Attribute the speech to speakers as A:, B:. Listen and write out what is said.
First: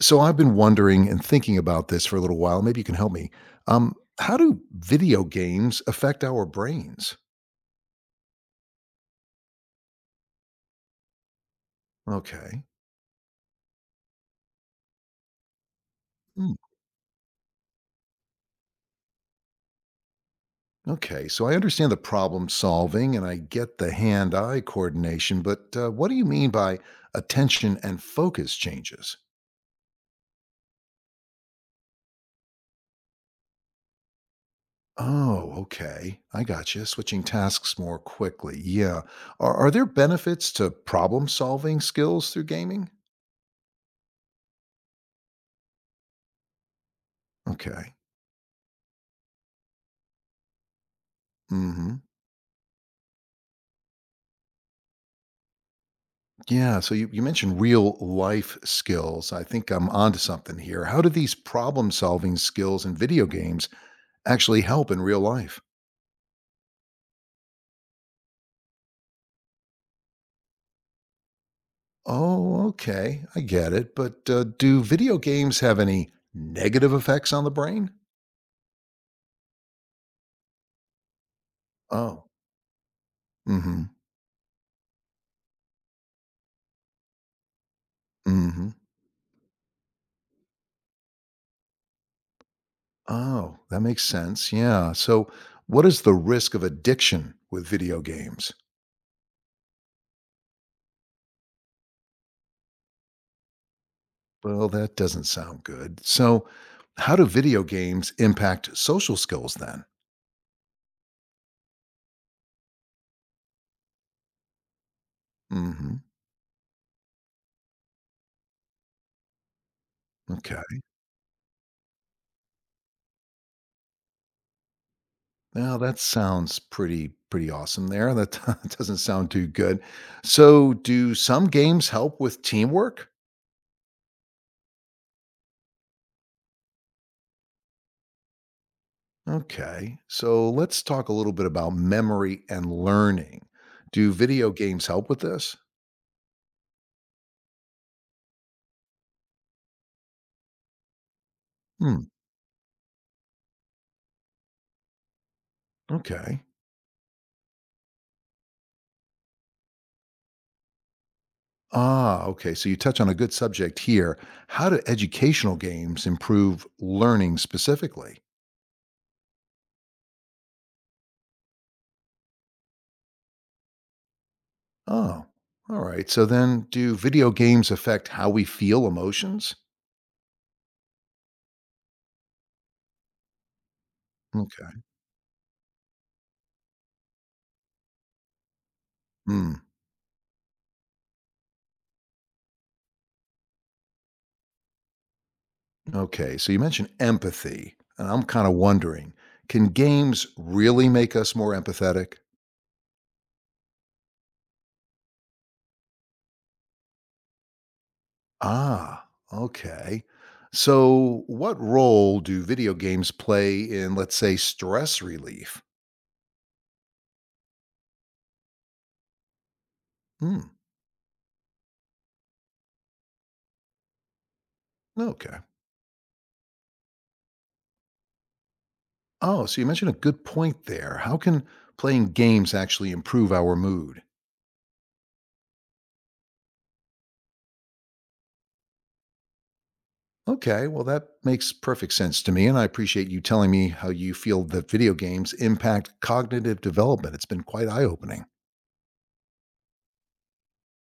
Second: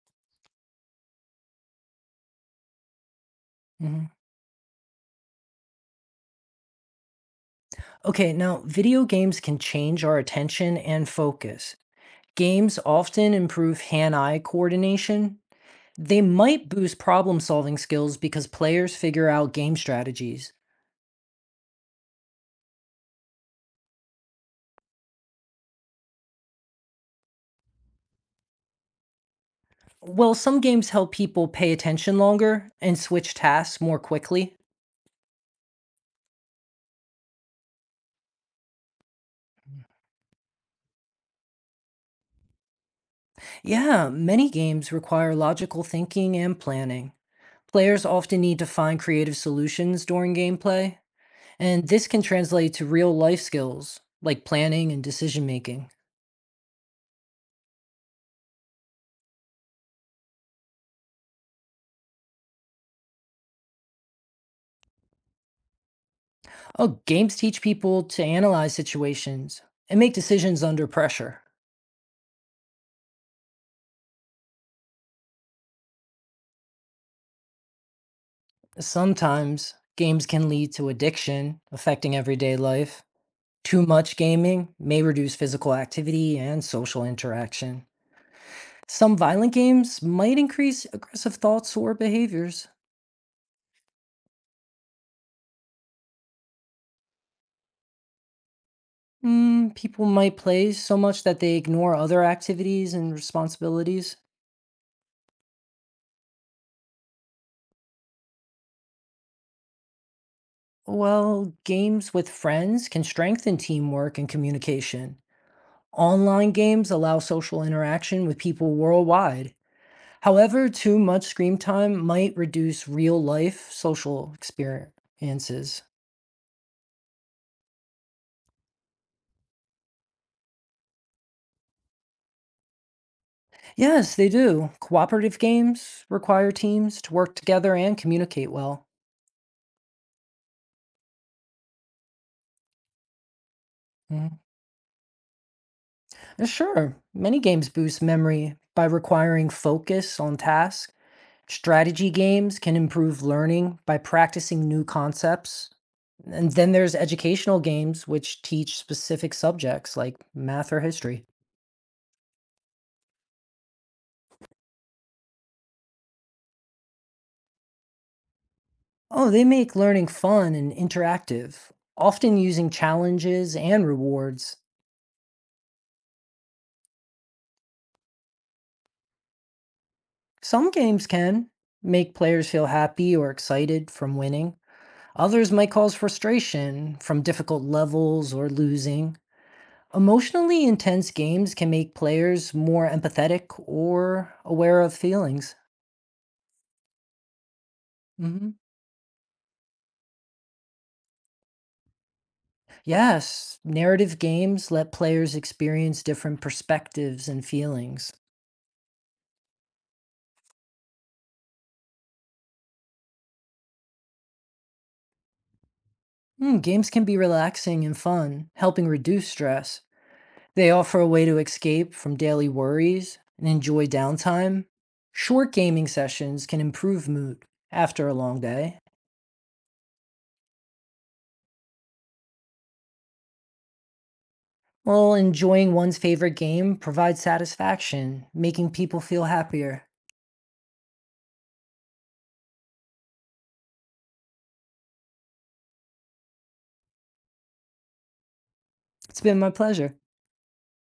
A: So I've been wondering and thinking about this for a little while. Maybe you can help me.
B: Mhm.
A: How do video games affect our brains?
B: Okay, now video games can change our attention and focus.
A: Okay.
B: Games often improve hand eye coordination. They
A: Hmm,
B: might boost problem solving skills because players figure out game strategies.
A: okay. So I understand the problem solving and I get the hand eye coordination, but what do you mean by attention and focus changes?
B: Well, some games help people pay attention longer and switch tasks more quickly.
A: Oh, okay. I gotcha. Switching tasks more quickly. Yeah. Are there benefits to problem solving skills through gaming?
B: Yeah, many games require logical thinking and planning.
A: Okay.
B: Players often need to find creative solutions during gameplay,
A: Mm
B: and
A: hmm.
B: this can translate to real life skills like planning and decision making.
A: Yeah, so you mentioned real life skills. I think I'm onto something here. How do these problem solving skills in video games actually help in real life?
B: Oh, games teach people to analyze situations and make decisions under pressure.
A: Oh, okay. I get it. But do video games have any negative effects on the brain?
B: Sometimes games can lead to addiction, affecting
A: Oh,
B: everyday life.
A: mm hmm.
B: Too much gaming may reduce physical activity and social interaction.
A: Mm hmm.
B: Some violent games might increase aggressive thoughts or behaviors.
A: Oh, that makes sense. Yeah. So, what is the risk of addiction with video games?
B: Mm, people might play so much that they ignore other activities and responsibilities.
A: Well, that doesn't sound good. So, how do video games impact social skills then?
B: Well, games with friends can strengthen teamwork and communication.
A: Mm hmm.
B: Online games allow social interaction with people worldwide. However,
A: Okay.
B: too much screen time might reduce real life social
A: Now
B: experiences.
A: that sounds pretty awesome there. That doesn't sound too good. So, do some games help with teamwork?
B: Yes, they do. Cooperative games require teams to work together and communicate well.
A: Okay. So, let's talk a little bit about memory and learning. Do
B: Mhm.
A: video games help with this?
B: Sure, many games boost memory by requiring focus on tasks.
A: Hmm,
B: Strategy games can improve learning by practicing new concepts.
A: okay.
B: And then there's educational games which teach specific subjects like math or history.
A: Ah, okay. So you touch on a good subject here. How do educational games improve learning specifically?
B: Oh, they make learning fun and interactive, often using challenges and rewards.
A: Oh, all right. So then do video games affect how we feel emotions?
B: Some games can make players feel happy or excited from winning.
A: Okay.
B: Others might cause frustration from difficult levels or losing.
A: Hmm.
B: Emotionally intense games can make players more empathetic or aware of feelings.
A: Okay, so you mentioned empathy, and I'm kind
B: Hmm.
A: of wondering, can games really make us more empathetic?
B: Yes, narrative games let players experience different perspectives and feelings.
A: Ah, okay. So, what role do video games play in, let's say, stress relief?
B: Mm, games can be relaxing and fun, helping reduce stress.
A: Hmm,
B: They offer a way to escape from daily worries and enjoy downtime.
A: okay.
B: Short gaming sessions can improve mood after a long day,
A: Oh, so you mentioned a good point there. How can playing games actually improve our mood?
B: while enjoying one's favorite game provides satisfaction, making people feel happier.
A: Okay, well, that makes perfect sense to me, and I appreciate you telling me how you feel that video games impact cognitive development. It's been quite eye opening.
B: It's been my pleasure.